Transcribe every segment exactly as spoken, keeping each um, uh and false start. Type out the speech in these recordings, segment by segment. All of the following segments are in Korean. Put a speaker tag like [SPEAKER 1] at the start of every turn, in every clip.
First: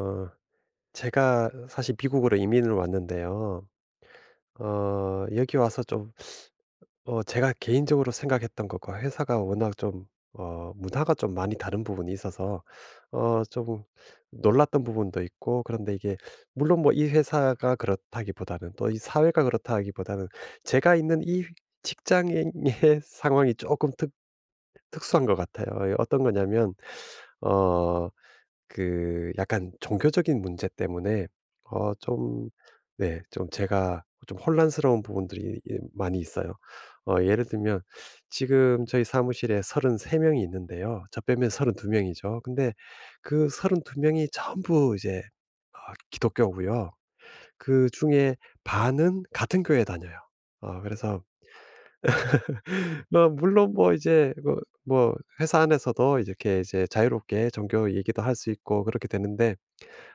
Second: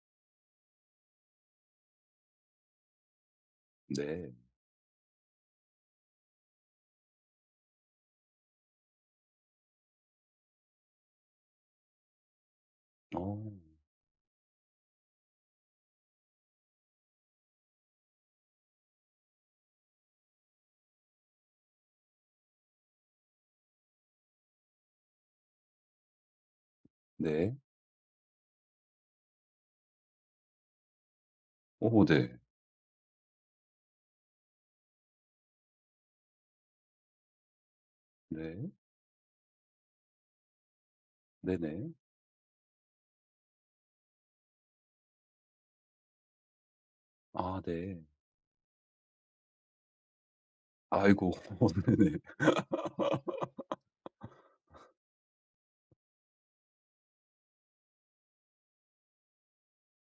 [SPEAKER 1] 어, 제가 사실 미국으로 이민을 왔는데요.
[SPEAKER 2] 네.
[SPEAKER 1] 어, 여기 와서 좀, 어, 제가 개인적으로 생각했던 것과 회사가 워낙 좀, 어, 문화가 좀 많이 다른 부분이 있어서,
[SPEAKER 2] 어.
[SPEAKER 1] 어, 좀 놀랐던 부분도 있고, 그런데 이게, 물론 뭐 이 회사가 그렇다기보다는, 또 이 사회가 그렇다기보다는, 제가 있는 이 직장의 상황이 조금 특, 특수한 것 같아요. 예, 어떤 거냐면
[SPEAKER 2] 네.
[SPEAKER 1] 어 그 약간 종교적인 문제 때문에 어
[SPEAKER 2] 오 네.
[SPEAKER 1] 좀 네, 좀 제가 좀 혼란스러운 부분들이 이 많이 있어요. 어 예를 들면
[SPEAKER 2] 네.
[SPEAKER 1] 지금 저희 사무실에 서른세 명이 있는데요. 저 빼면 서른두
[SPEAKER 2] 네네.
[SPEAKER 1] 명이죠. 근데 그 서른두 명이 전부 이제 어 기독교고요.
[SPEAKER 2] 아 네.
[SPEAKER 1] 그중에 반은 같은 교회 다녀요. 어 그래서
[SPEAKER 2] 아이고. 네네.
[SPEAKER 1] 어 물론 뭐 이제 뭐 뭐 회사 안에서도 이렇게 이제 자유롭게 종교 얘기도 할 수 있고 그렇게 되는데,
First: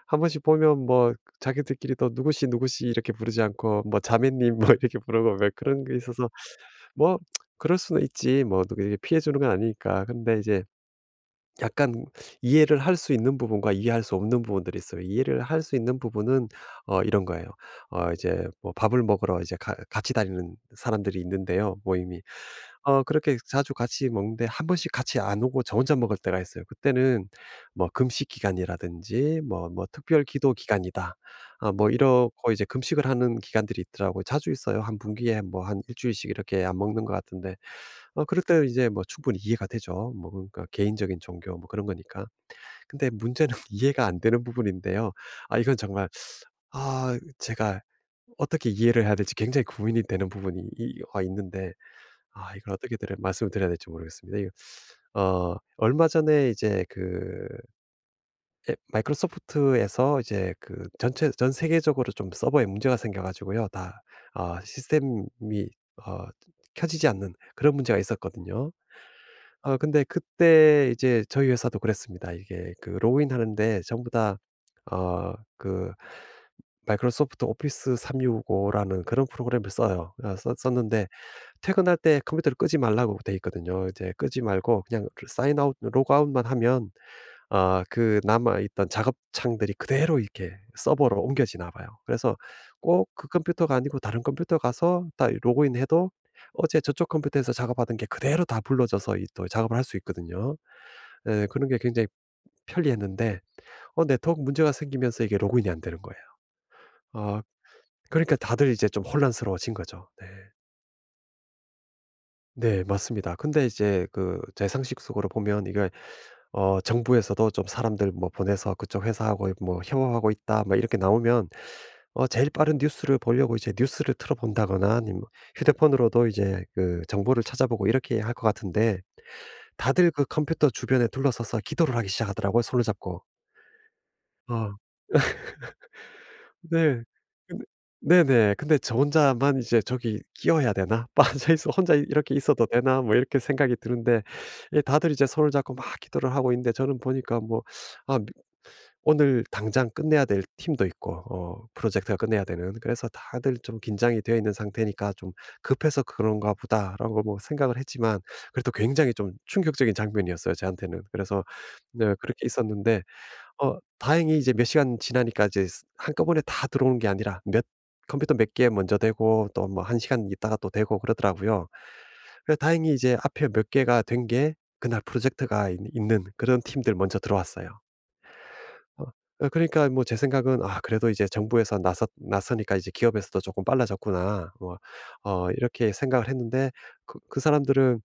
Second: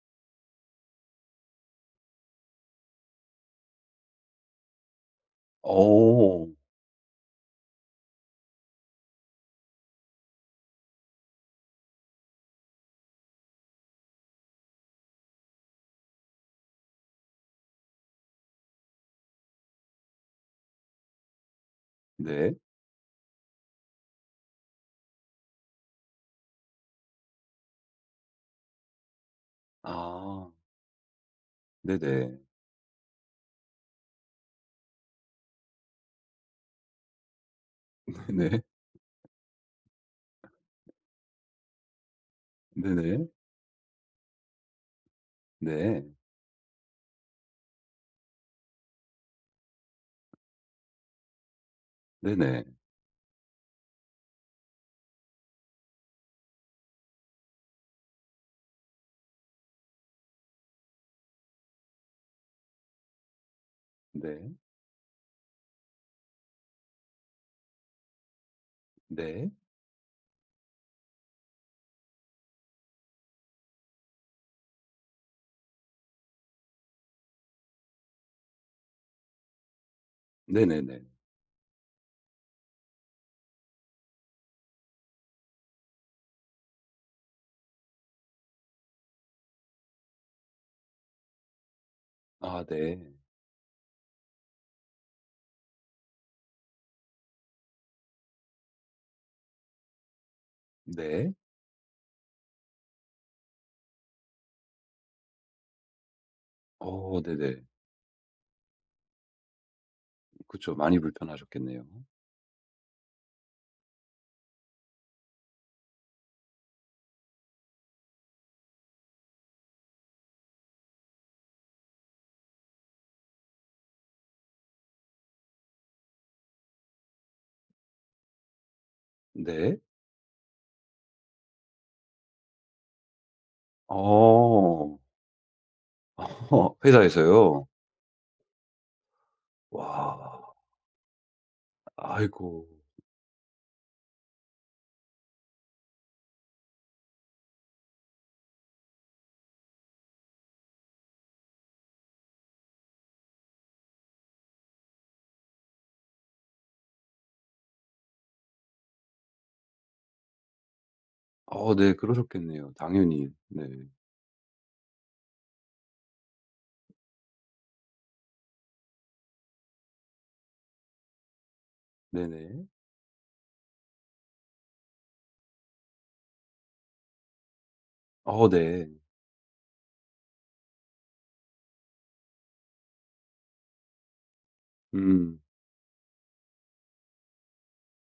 [SPEAKER 1] 한 번씩 보면 뭐 자기들끼리도 누구씨, 누구씨 이렇게 부르지 않고 뭐 자매님 뭐 이렇게 부르고 왜 그런 게 있어서
[SPEAKER 2] 어.
[SPEAKER 1] 뭐 그럴 수는 있지, 뭐 누구에게 피해 주는 건 아니니까. 근데 이제 약간 이해를 할 수 있는 부분과 이해할 수 없는 부분들이 있어요. 이해를 할 수 있는 부분은 어 이런 거예요. 어 이제 뭐 밥을 먹으러 이제 가 같이 다니는 사람들이 있는데요, 모임이.
[SPEAKER 2] 네.
[SPEAKER 1] 어 그렇게 자주 같이 먹는데 한 번씩 같이 안 오고 저 혼자 먹을 때가 있어요. 그때는 뭐 금식 기간이라든지 뭐 뭐 특별
[SPEAKER 2] 아.
[SPEAKER 1] 기도 기간이다. 아 뭐
[SPEAKER 2] 네네.
[SPEAKER 1] 이러고 이제 금식을 하는 기간들이 있더라고요. 자주 있어요. 한 분기에 뭐 한 일 주일씩 이렇게 안 먹는 것 같은데, 어 그럴
[SPEAKER 2] 네네.
[SPEAKER 1] 때는 이제 뭐 충분히 이해가 되죠. 뭐 그러니까 개인적인 종교 뭐 그런 거니까. 근데
[SPEAKER 2] 네네.
[SPEAKER 1] 문제는 이해가 안 되는 부분인데요. 아 이건
[SPEAKER 2] 네.
[SPEAKER 1] 정말, 아 제가 어떻게 이해를 해야 될지 굉장히 고민이 되는 부분이 이 와 있는데, 아
[SPEAKER 2] 네네.
[SPEAKER 1] 이걸 어떻게 드려 말씀을 드려야 될지 모르겠습니다. 이거 어 얼마 전에 이제 그 에- 마이크로소프트에서 이제 그 전체 전 세계적으로 좀 서버에 문제가 생겨 가지고요. 다
[SPEAKER 2] 네.
[SPEAKER 1] 어, 시스템이 어 켜지지 않는 그런 문제가 있었거든요.
[SPEAKER 2] 네.
[SPEAKER 1] 어 근데 그때 이제 저희 회사도 그랬습니다. 이게 그 로그인하는데 전부 다 어 그 마이크로소프트 오피스 삼백육십오라는 그런 프로그램을 써요. 어 써-
[SPEAKER 2] 네네네.
[SPEAKER 1] 썼는데 퇴근할 때 컴퓨터를 끄지 말라고 돼 있거든요. 이제 끄지 말고 그냥 사인 아웃 로그아웃만 하면 아 그 남아 있던 작업 창들이 그대로 이렇게 서버로 옮겨지나 봐요. 그래서
[SPEAKER 2] 아 네.
[SPEAKER 1] 꼭 그 컴퓨터가 아니고 다른 컴퓨터 가서 다 로그인해도 어제 저쪽 컴퓨터에서 작업하던 게 그대로 다 불러져서 이 또 작업을 할 수 있거든요.
[SPEAKER 2] 네.
[SPEAKER 1] 예 그런 게 굉장히 편리했는데, 어 네트워크 문제가 생기면서 이게 로그인이 안 되는 거예요.
[SPEAKER 2] 어
[SPEAKER 1] 아
[SPEAKER 2] 네네.
[SPEAKER 1] 그러니까 다들 이제 좀 혼란스러워진 거죠. 네.
[SPEAKER 2] 그쵸. 많이 불편하셨겠네요.
[SPEAKER 1] 네 맞습니다. 근데 이제 그 제 상식적으로 보면 이게 어 정부에서도 좀 사람들 뭐 보내서 "그쪽 회사하고 뭐 협업하고 있다." 막 이렇게 나오면, 어 제일 빠른 뉴스를 보려고 이제 뉴스를 틀어 본다거나 아니면 휴대폰으로도 이제 그 정보를 찾아보고 이렇게 할 것 같은데,
[SPEAKER 2] 네.
[SPEAKER 1] 다들 그 컴퓨터 주변에 둘러서서 기도를 하기 시작하더라고요, 손을 잡고. 어.
[SPEAKER 2] 어.
[SPEAKER 1] 네. 근데
[SPEAKER 2] 회사에서요?
[SPEAKER 1] 네네. 근데 저 혼자만 이제 '저기
[SPEAKER 2] 와.
[SPEAKER 1] 끼어야 되나? 빠져 있어 혼자 이렇게 있어도
[SPEAKER 2] 아이고.
[SPEAKER 1] 되나?' 뭐 이렇게 생각이 드는데 예 다들 이제 손을 잡고 막 기도를 하고 있는데, 저는 보니까 뭐 아 오늘 당장 끝내야 될 팀도 있고 어 프로젝트가 끝내야 되는, 그래서 다들 좀 긴장이 되어 있는 상태니까 '좀 급해서 그런가 보다.'라고 뭐 생각을 했지만 그래도 굉장히 좀 충격적인 장면이었어요, 저한테는. 그래서
[SPEAKER 2] 어 네.
[SPEAKER 1] 네 그렇게
[SPEAKER 2] 그러셨겠네요.
[SPEAKER 1] 있었는데
[SPEAKER 2] 당연히. 네.
[SPEAKER 1] 어 다행히 이제 몇 시간 지나니까 이제 스 한꺼번에 다 들어오는 게 아니라 몇, 컴퓨터 몇 개 먼저 되고 또 뭐 한 시간 있다가 또 되고 그러더라고요. 그래서
[SPEAKER 2] 네네.
[SPEAKER 1] 다행히 이제 앞에 몇 개가 된 게 그날 프로젝트가 있 있는 그런 팀들 먼저 들어왔어요.
[SPEAKER 2] 어 네.
[SPEAKER 1] 어 어 그러니까 뭐 제 생각은 '아 그래도 이제 정부에서 나서 나서니까 이제 기업에서도 조금 빨라졌구나.' 뭐
[SPEAKER 2] 음.
[SPEAKER 1] 어 이렇게 생각을 했는데 그 그 사람들은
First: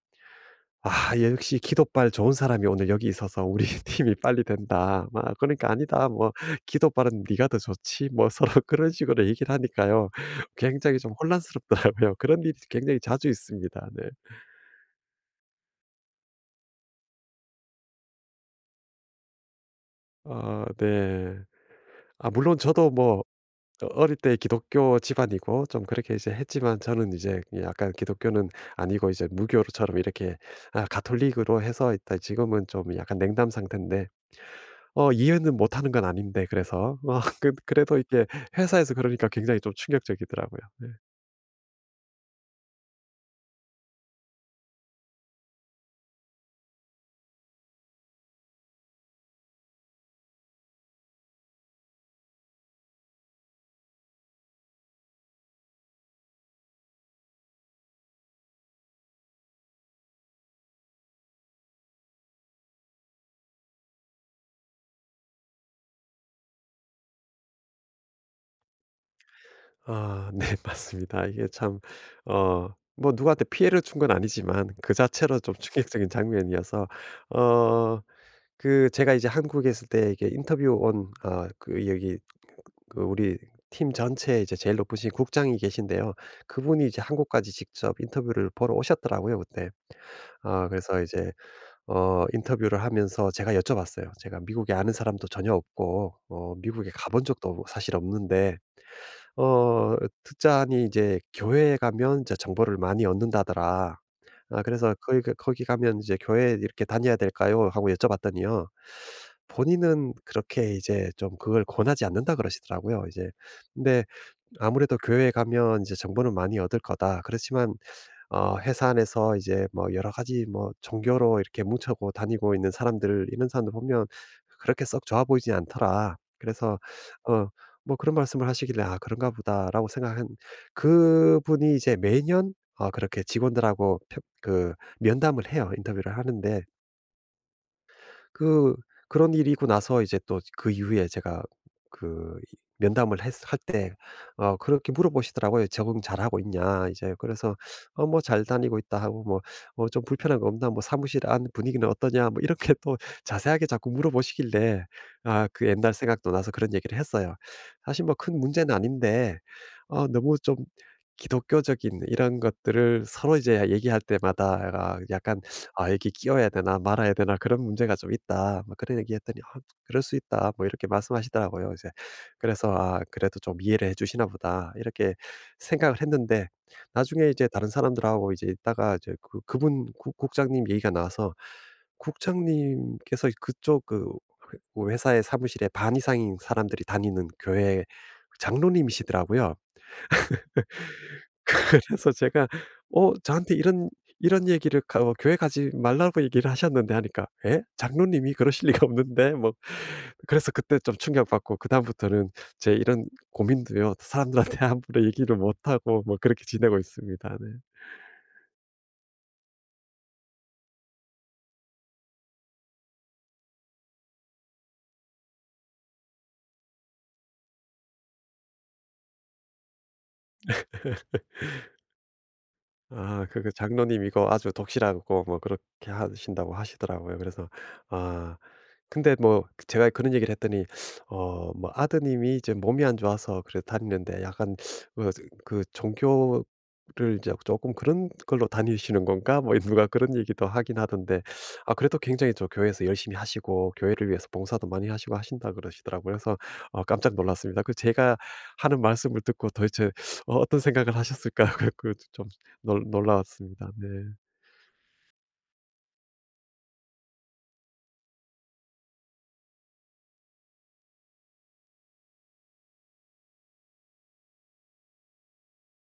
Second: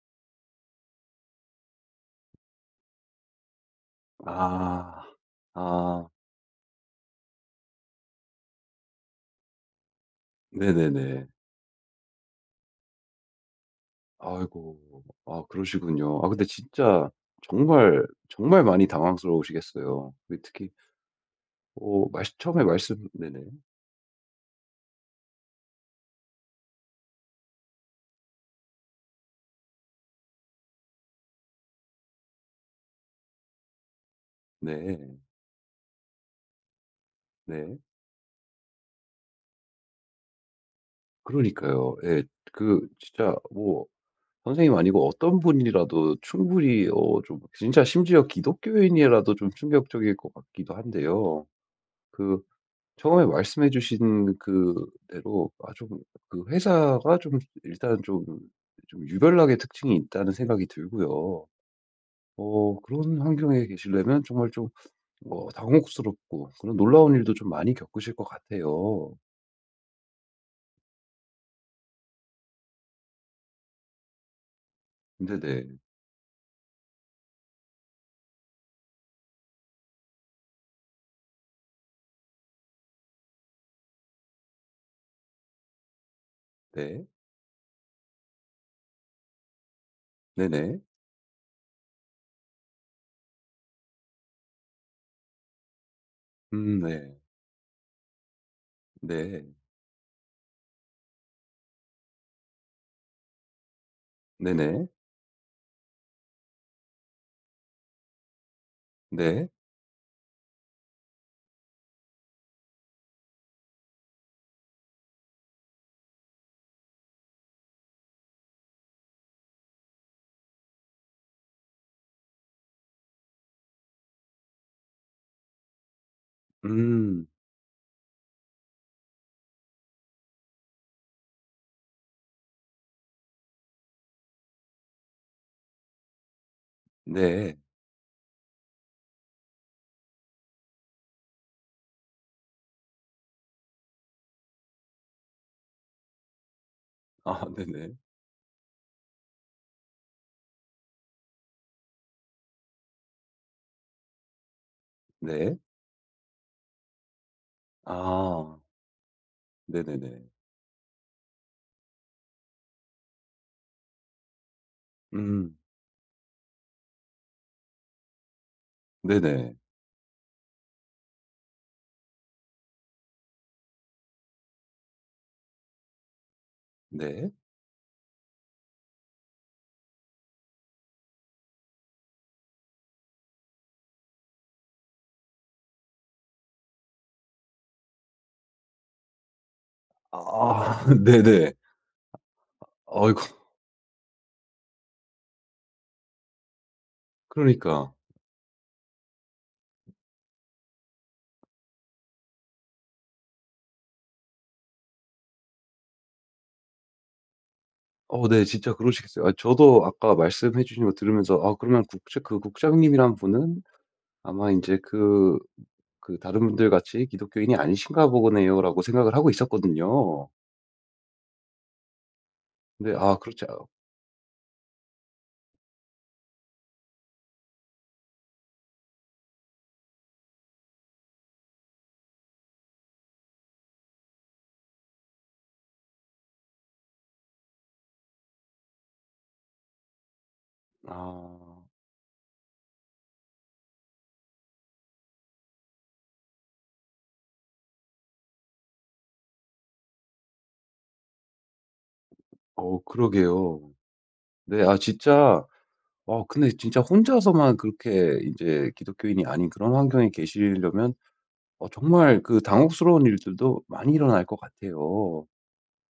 [SPEAKER 1] 아 예 역시 "기도빨 좋은 사람이 오늘 여기 있어서 우리 팀이 빨리
[SPEAKER 2] 아.
[SPEAKER 1] 된다." 막 그러니까
[SPEAKER 2] 아.
[SPEAKER 1] "아니다. 뭐 기도빨은 네가 더 좋지." 뭐 서로 그런 식으로 얘기를 하니까요. 굉장히 좀
[SPEAKER 2] 네네네.
[SPEAKER 1] 혼란스럽더라고요. 그런 일이 굉장히 자주 있습니다. 네.
[SPEAKER 2] 아이고. 아 그러시군요. 아 근데 진짜 정말, 정말 많이 당황스러우시겠어요. 그
[SPEAKER 1] 어
[SPEAKER 2] 특히
[SPEAKER 1] 네.
[SPEAKER 2] 어 말
[SPEAKER 1] 아 물론
[SPEAKER 2] 처음에
[SPEAKER 1] 저도
[SPEAKER 2] 말씀
[SPEAKER 1] 뭐
[SPEAKER 2] 네네.
[SPEAKER 1] 어릴 때 기독교 집안이고 좀 그렇게 이제 했지만 저는 이제 약간 기독교는 아니고 이제 무교로처럼 이렇게, 아 가톨릭으로 해서 있다. 지금은 좀 약간 냉담 상태인데 어
[SPEAKER 2] 네.
[SPEAKER 1] 이해는 못 하는 건 아닌데 그래서. 어 그
[SPEAKER 2] 네.
[SPEAKER 1] 그래도 이게 회사에서 그러니까 굉장히 좀 충격적이더라고요. 네.
[SPEAKER 2] 그러니까요. 예. 그 진짜 뭐 선생님 아니고 어떤 분이라도 충분히 어 좀 진짜 심지어 기독교인이라도 좀 충격적일 것 같기도 한데요. 그 처음에 말씀해 주신 그 대로 아 좀 그 회사가 좀 일단 좀 좀 유별나게 특징이 있다는 생각이 들고요. 어 그런 환경에 계시려면 정말 좀 어 당혹스럽고 그런 놀라운 일도 좀 많이 겪으실 것 같아요.
[SPEAKER 1] 아 네 맞습니다. 이게 참 어 뭐 누구한테 피해를 준 건 아니지만 그 자체로 좀
[SPEAKER 2] 네네.
[SPEAKER 1] 충격적인 장면이어서 어 그 제가 이제 한국에 있을 때 이게 인터뷰 온, 아 그 여기 그 우리 팀 전체에 이제 제일 높으신 국장이 계신데요. 그분이 이제
[SPEAKER 2] 네.
[SPEAKER 1] 한국까지 직접 인터뷰를 보러 오셨더라고요 그때.
[SPEAKER 2] 네,
[SPEAKER 1] 아
[SPEAKER 2] 네네.
[SPEAKER 1] 그래서 이제 어 인터뷰를 하면서 제가 여쭤봤어요. 제가 미국에 아는 사람도 전혀 없고 어
[SPEAKER 2] 음
[SPEAKER 1] 미국에
[SPEAKER 2] 네.
[SPEAKER 1] 가본 적도 없 사실 없는데
[SPEAKER 2] 네.
[SPEAKER 1] 어 듣자니 이제 "교회에 가면 이제 정보를 많이 얻는다더라. 아
[SPEAKER 2] 네네.
[SPEAKER 1] 그래서 거기 가- 거기 가면 이제 교회 이렇게 다녀야 될까요?" 하고 여쭤봤더니요.
[SPEAKER 2] 네.
[SPEAKER 1] 본인은 그렇게 이제 좀 그걸 권하지 않는다 그러시더라고요. 이제 근데 아무래도 "교회에 가면 이제 정보는 많이 얻을 거다. 그렇지만 어 회사 안에서 이제 뭐 여러 가지 뭐 종교로 이렇게 뭉쳐고 다니고 있는 사람들 이런 사람들 보면 그렇게 썩 좋아 보이지 않더라." 그래서
[SPEAKER 2] 음
[SPEAKER 1] 어 뭐 그런 말씀을 하시길래 '아 그런가 보다.'라고 생각한, 그분이 이제 매년 어 그렇게 직원들하고 표 그 면담을 해요. 인터뷰를 하는데
[SPEAKER 2] 네.
[SPEAKER 1] 그, 그런 일이 있고 나서 이제 또 그 이후에 제가 그 이 면담을 했 할 때 어 그렇게 물어보시더라고요. "적응 잘하고 있냐?" 이제.
[SPEAKER 2] 아
[SPEAKER 1] 그래서
[SPEAKER 2] 네네.
[SPEAKER 1] "어 뭐 잘 다니고 있다." 하고 뭐 "어 좀 불편한 거 없나?" 뭐 "사무실 안 분위기는 어떠냐?" 뭐 이렇게 또 자세하게 자꾸 물어보시길래 아
[SPEAKER 2] 네.
[SPEAKER 1] 그 옛날 생각도 나서 그런 얘기를 했어요. 사실 뭐 큰
[SPEAKER 2] 아
[SPEAKER 1] 문제는 아닌데
[SPEAKER 2] 네네네.
[SPEAKER 1] 어 너무 좀 기독교적인 이런 것들을 서로 이제 얘기할 때마다 아 약간
[SPEAKER 2] 음
[SPEAKER 1] "아 여기 끼워야 되나 말아야 되나 그런 문제가 좀 있다." 뭐 그런 얘기했더니
[SPEAKER 2] 네네.
[SPEAKER 1] "아 그럴 수 있다." 뭐 이렇게 말씀하시더라고요. 이제 그래서 '아 그래도 좀 이해를 해 주시나 보다.' 이렇게 생각을 했는데 나중에
[SPEAKER 2] 네.
[SPEAKER 1] 이제 다른 사람들하고 이제 있다가 이제 그 그분 국 국장님 얘기가 나와서 국장님께서 그쪽 그 그 회사의 사무실에 반 이상인 사람들이 다니는 교회 장로님이시더라고요.
[SPEAKER 2] 아 네네.
[SPEAKER 1] 그래서 제가
[SPEAKER 2] 어이
[SPEAKER 1] 어 저한테 이런 이런 얘기를 가 어 "교회 가지 말라고 얘기를 하셨는데." 하니까 "에?
[SPEAKER 2] 그러니까.
[SPEAKER 1] 장로님이 그러실 리가 없는데." 뭐. 그래서 그때 좀 충격받고 그다음부터는 제 이런 고민도요 사람들한테 함부로 얘기를 못 하고 뭐 그렇게 지내고 있습니다. 네.
[SPEAKER 2] 어 네. 진짜 그러시겠어요. 아 저도 아까 말씀해 주신 거 들으면서 아 그러면 국장 그 국장님이란 분은 아마 이제 그 그 '다른 분들 같이 기독교인이 아니신가 보네요.'라고 생각을 하고 있었거든요. 근데 아
[SPEAKER 1] 아 그
[SPEAKER 2] 그렇지
[SPEAKER 1] 그
[SPEAKER 2] 않
[SPEAKER 1] 장로님 이거 아주 독실하고 뭐 그렇게 하신다고 하시더라고요. 그래서 아 근데 뭐 제가 그런 얘기를 했더니 어 뭐 아드님이 이제 몸이 안 좋아서 그래 다니는데 약간 어 그그 종교를 이제 조금 그런 걸로 다니시는 건가? 뭐 누가 그런 얘기도 하긴 하던데
[SPEAKER 2] 아.
[SPEAKER 1] 아 그래도 굉장히 저 교회에서 열심히 하시고 교회를 위해서 봉사도 많이 하시고 하신다 그러시더라고요. 그래서 어 깜짝 놀랐습니다. 그 제가 하는 말씀을 듣고 도대체 어 어떤 생각을 하셨을까? 그좀
[SPEAKER 2] 어
[SPEAKER 1] 놀 놀라웠습니다.
[SPEAKER 2] 그러게요.
[SPEAKER 1] 네.
[SPEAKER 2] 네. 아 진짜 어 근데 진짜 혼자서만 그렇게 이제 기독교인이 아닌 그런 환경에 계시려면 어 정말 그 당혹스러운 일들도 많이 일어날 것 같아요.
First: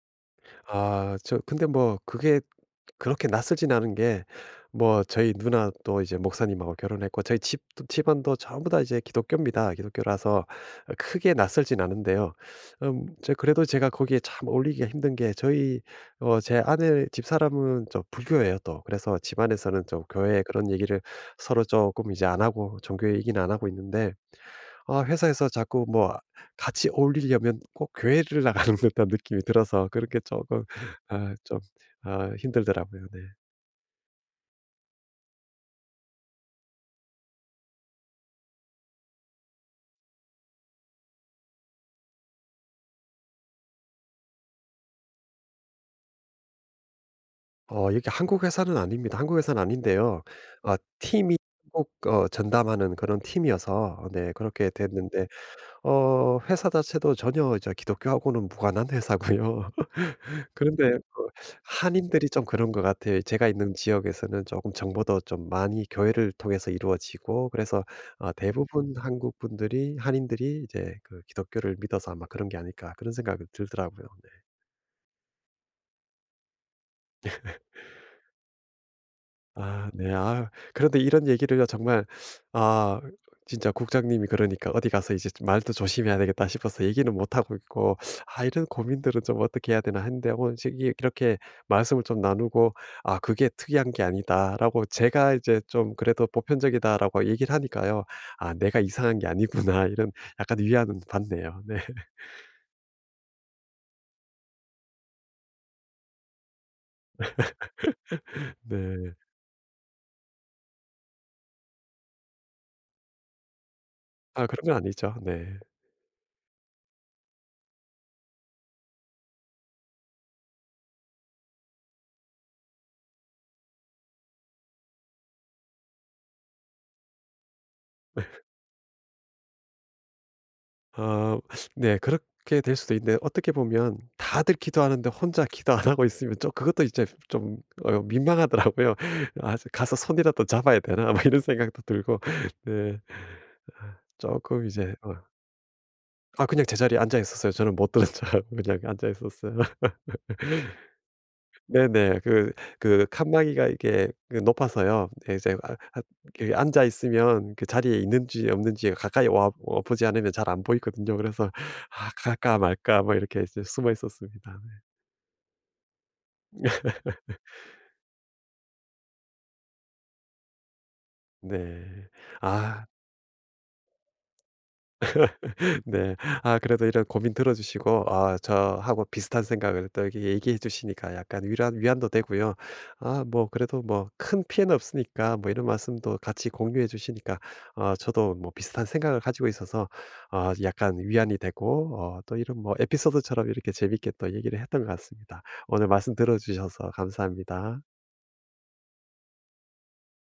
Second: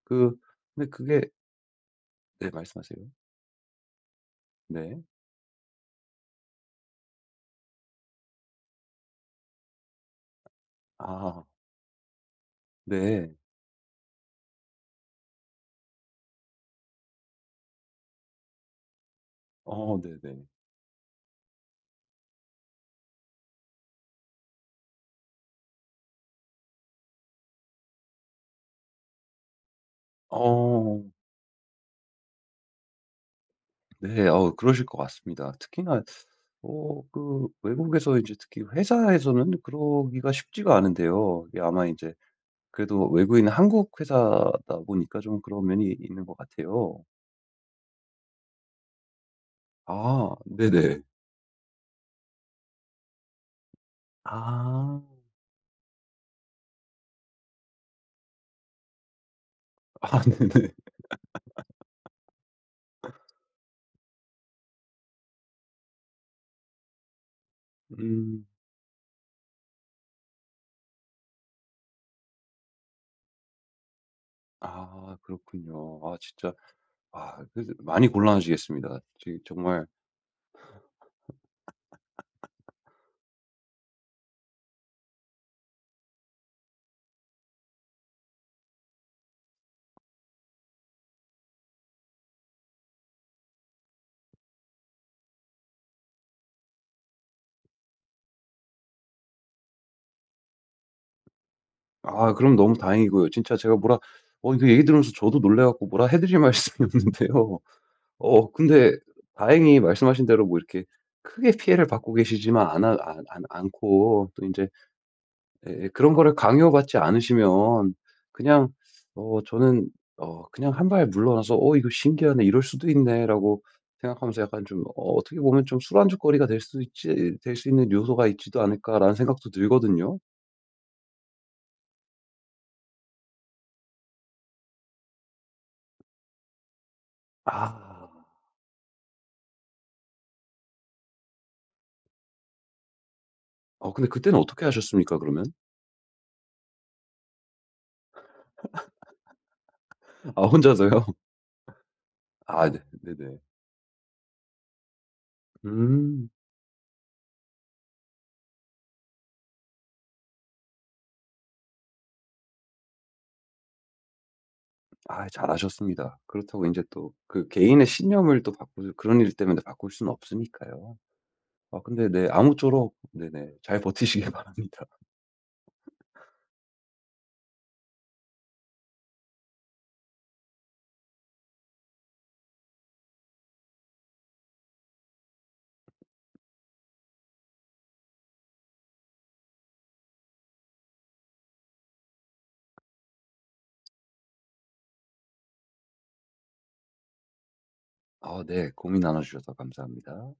[SPEAKER 2] 그 근데
[SPEAKER 1] 아
[SPEAKER 2] 그게
[SPEAKER 1] 저 근데 뭐 그게
[SPEAKER 2] 네 말씀하세요.
[SPEAKER 1] 그렇게 낯설진 않은 게
[SPEAKER 2] 네.
[SPEAKER 1] 뭐 저희 누나도 이제 목사님하고 결혼했고 저희 집 집안도 전부 다 이제 기독교입니다. 기독교라서 어 크게
[SPEAKER 2] 아
[SPEAKER 1] 낯설진 않은데요. 음 저
[SPEAKER 2] 네.
[SPEAKER 1] 그래도 제가 거기에 참 어울리기가 힘든 게 저희 어 제 아내 집사람은 저 불교예요 또. 그래서 집안에서는
[SPEAKER 2] 어
[SPEAKER 1] 좀 교회
[SPEAKER 2] 네네.
[SPEAKER 1] 그런 얘기를 서로 조금 이제 안 하고 종교 얘기는 안 하고 있는데 아 회사에서 자꾸 뭐 같이 어울리려면 꼭 교회를 나가는 듯한 느낌이 들어서 그렇게 조금
[SPEAKER 2] 어
[SPEAKER 1] 아 좀 아 힘들더라고요. 네.
[SPEAKER 2] 네. 어 그러실 것 같습니다. 특히나 어 그 외국에서 이제 특히 회사에서는 그러기가 쉽지가 않은데요. 이게 아마 이제 그래도 외국인 한국 회사다 보니까 좀 그런 면이 있는 것 같아요.
[SPEAKER 1] 어 이게 한국 회사는 아닙니다. 한국 회사는 아닌데요.
[SPEAKER 2] 아
[SPEAKER 1] 어
[SPEAKER 2] 네네.
[SPEAKER 1] 팀이 꼭 어 전담하는 그런 팀이어서, 어, 네 그렇게
[SPEAKER 2] 아.
[SPEAKER 1] 됐는데 어 회사 자체도 전혀 이제 기독교하고는 무관한 회사고요.
[SPEAKER 2] 아 네네.
[SPEAKER 1] 그런데 그 한인들이 좀 그런 것 같아요. 제가 있는 지역에서는 조금 정보도 좀 많이 교회를 통해서 이루어지고, 그래서 어
[SPEAKER 2] 음.
[SPEAKER 1] 대부분 한국 분들이 한인들이 이제 그 기독교를 믿어서 아마 그런 게 아닐까 그런 생각이 들더라고요.
[SPEAKER 2] 아 그렇군요. 아 진짜 아 그래서 많이 곤란하시겠습니다. 지금 정말
[SPEAKER 1] 아 네. 아 그런데 이런 얘기를요 정말, 아 진짜 국장님이 그러니까 어디 가서 이제 좀 '말도 조심해야 되겠다.' 싶어서 얘기는 못 하고 있고 '아 이런 고민들은 좀 어떻게 해야 되나.' 했는데 오늘 지금 이 이렇게 말씀을 좀 나누고, '아 그게 특이한 게 아니다.'라고 제가 이제 좀, 그래도 '보편적이다.'라고 얘기를 하니까요. '아 내가 이상한 게 아니구나.' 이런 약간 위안은 받네요. 네.
[SPEAKER 2] 아 그럼 너무 다행이고요. 진짜 제가 뭐라 어 이거 얘기 들으면서 저도 놀래 갖고 뭐라 해 드릴 말씀이 없는데요. 어 근데
[SPEAKER 1] 네.
[SPEAKER 2] 다행히 말씀하신 대로 뭐 이렇게 크게 피해를 받고 계시지만 않아 안않 않고 또
[SPEAKER 1] 아
[SPEAKER 2] 이
[SPEAKER 1] 그런
[SPEAKER 2] 제
[SPEAKER 1] 건 아니죠. 네.
[SPEAKER 2] 그런 거를 강요받지 않으시면 그냥 어 저는 어 그냥 한 발 물러나서 '어 이거 신기하네. 이럴 수도 있네.'라고 생각하면서 약간 좀 어 어떻게 보면 좀 술안주거리가 될 수 있지 될 수 있는 요소가 있지도 않을까라는 생각도 들거든요.
[SPEAKER 1] 아 네. 그렇게 될 수도 있는데 어떻게 보면 다들 기도하는데 혼자 기도 안 하고 있으면 좀 그것도 이제 좀 어
[SPEAKER 2] 아.
[SPEAKER 1] 민망하더라고요. '아 가서 손이라도 잡아야 되나?' 막 이런 생각도 들고. 네.
[SPEAKER 2] 어
[SPEAKER 1] 아
[SPEAKER 2] 근데 그때는
[SPEAKER 1] 쪼
[SPEAKER 2] 어떻게
[SPEAKER 1] 이제 어
[SPEAKER 2] 하셨습니까 그러면?
[SPEAKER 1] 아 그냥 제자리에 앉아 있었어요. 저는 못 들은 척하고 그냥 앉아 있었어요.
[SPEAKER 2] 아 혼자서요?
[SPEAKER 1] 네네. 그
[SPEAKER 2] 아 네.
[SPEAKER 1] 그
[SPEAKER 2] 네네.
[SPEAKER 1] 칸막이가 이게 그 높아서요. 예 이제 아 아
[SPEAKER 2] 음.
[SPEAKER 1] 그 앉아 있으면 그 자리에 있는지 없는지 가까이 와 어 보지 않으면 잘 안 보이거든요. 그래서 '아 갈까 말까.' 뭐 이렇게 이제 숨어 있었습니다.
[SPEAKER 2] 아 잘하셨습니다. 그렇다고 이제 또 그 개인의 신념을 또 바꾸 그런 일 때문에 바꿀 수는 없으니까요. 아 근데
[SPEAKER 1] 네.
[SPEAKER 2] 네
[SPEAKER 1] 아.
[SPEAKER 2] 아무쪼록 네네 잘 버티시길 바랍니다.
[SPEAKER 1] 네. 아 그래도 이런 고민 들어 주시고 아 저하고 비슷한 생각을 또 이렇게 얘기해 주시니까 약간 위안 위안도 되고요. 아 뭐 그래도 뭐 큰 피해는 없으니까 뭐 이런 말씀도 같이 공유해 주시니까 어 저도 뭐 비슷한 생각을 가지고 있어서 어 약간 위안이 되고 어 또 이런 뭐 에피소드처럼 이렇게 재밌게 또 얘기를 했던 것 같습니다. 오늘 말씀 들어 주셔서 감사합니다.
[SPEAKER 2] 아 네 고민 나눠 주셔서 감사합니다.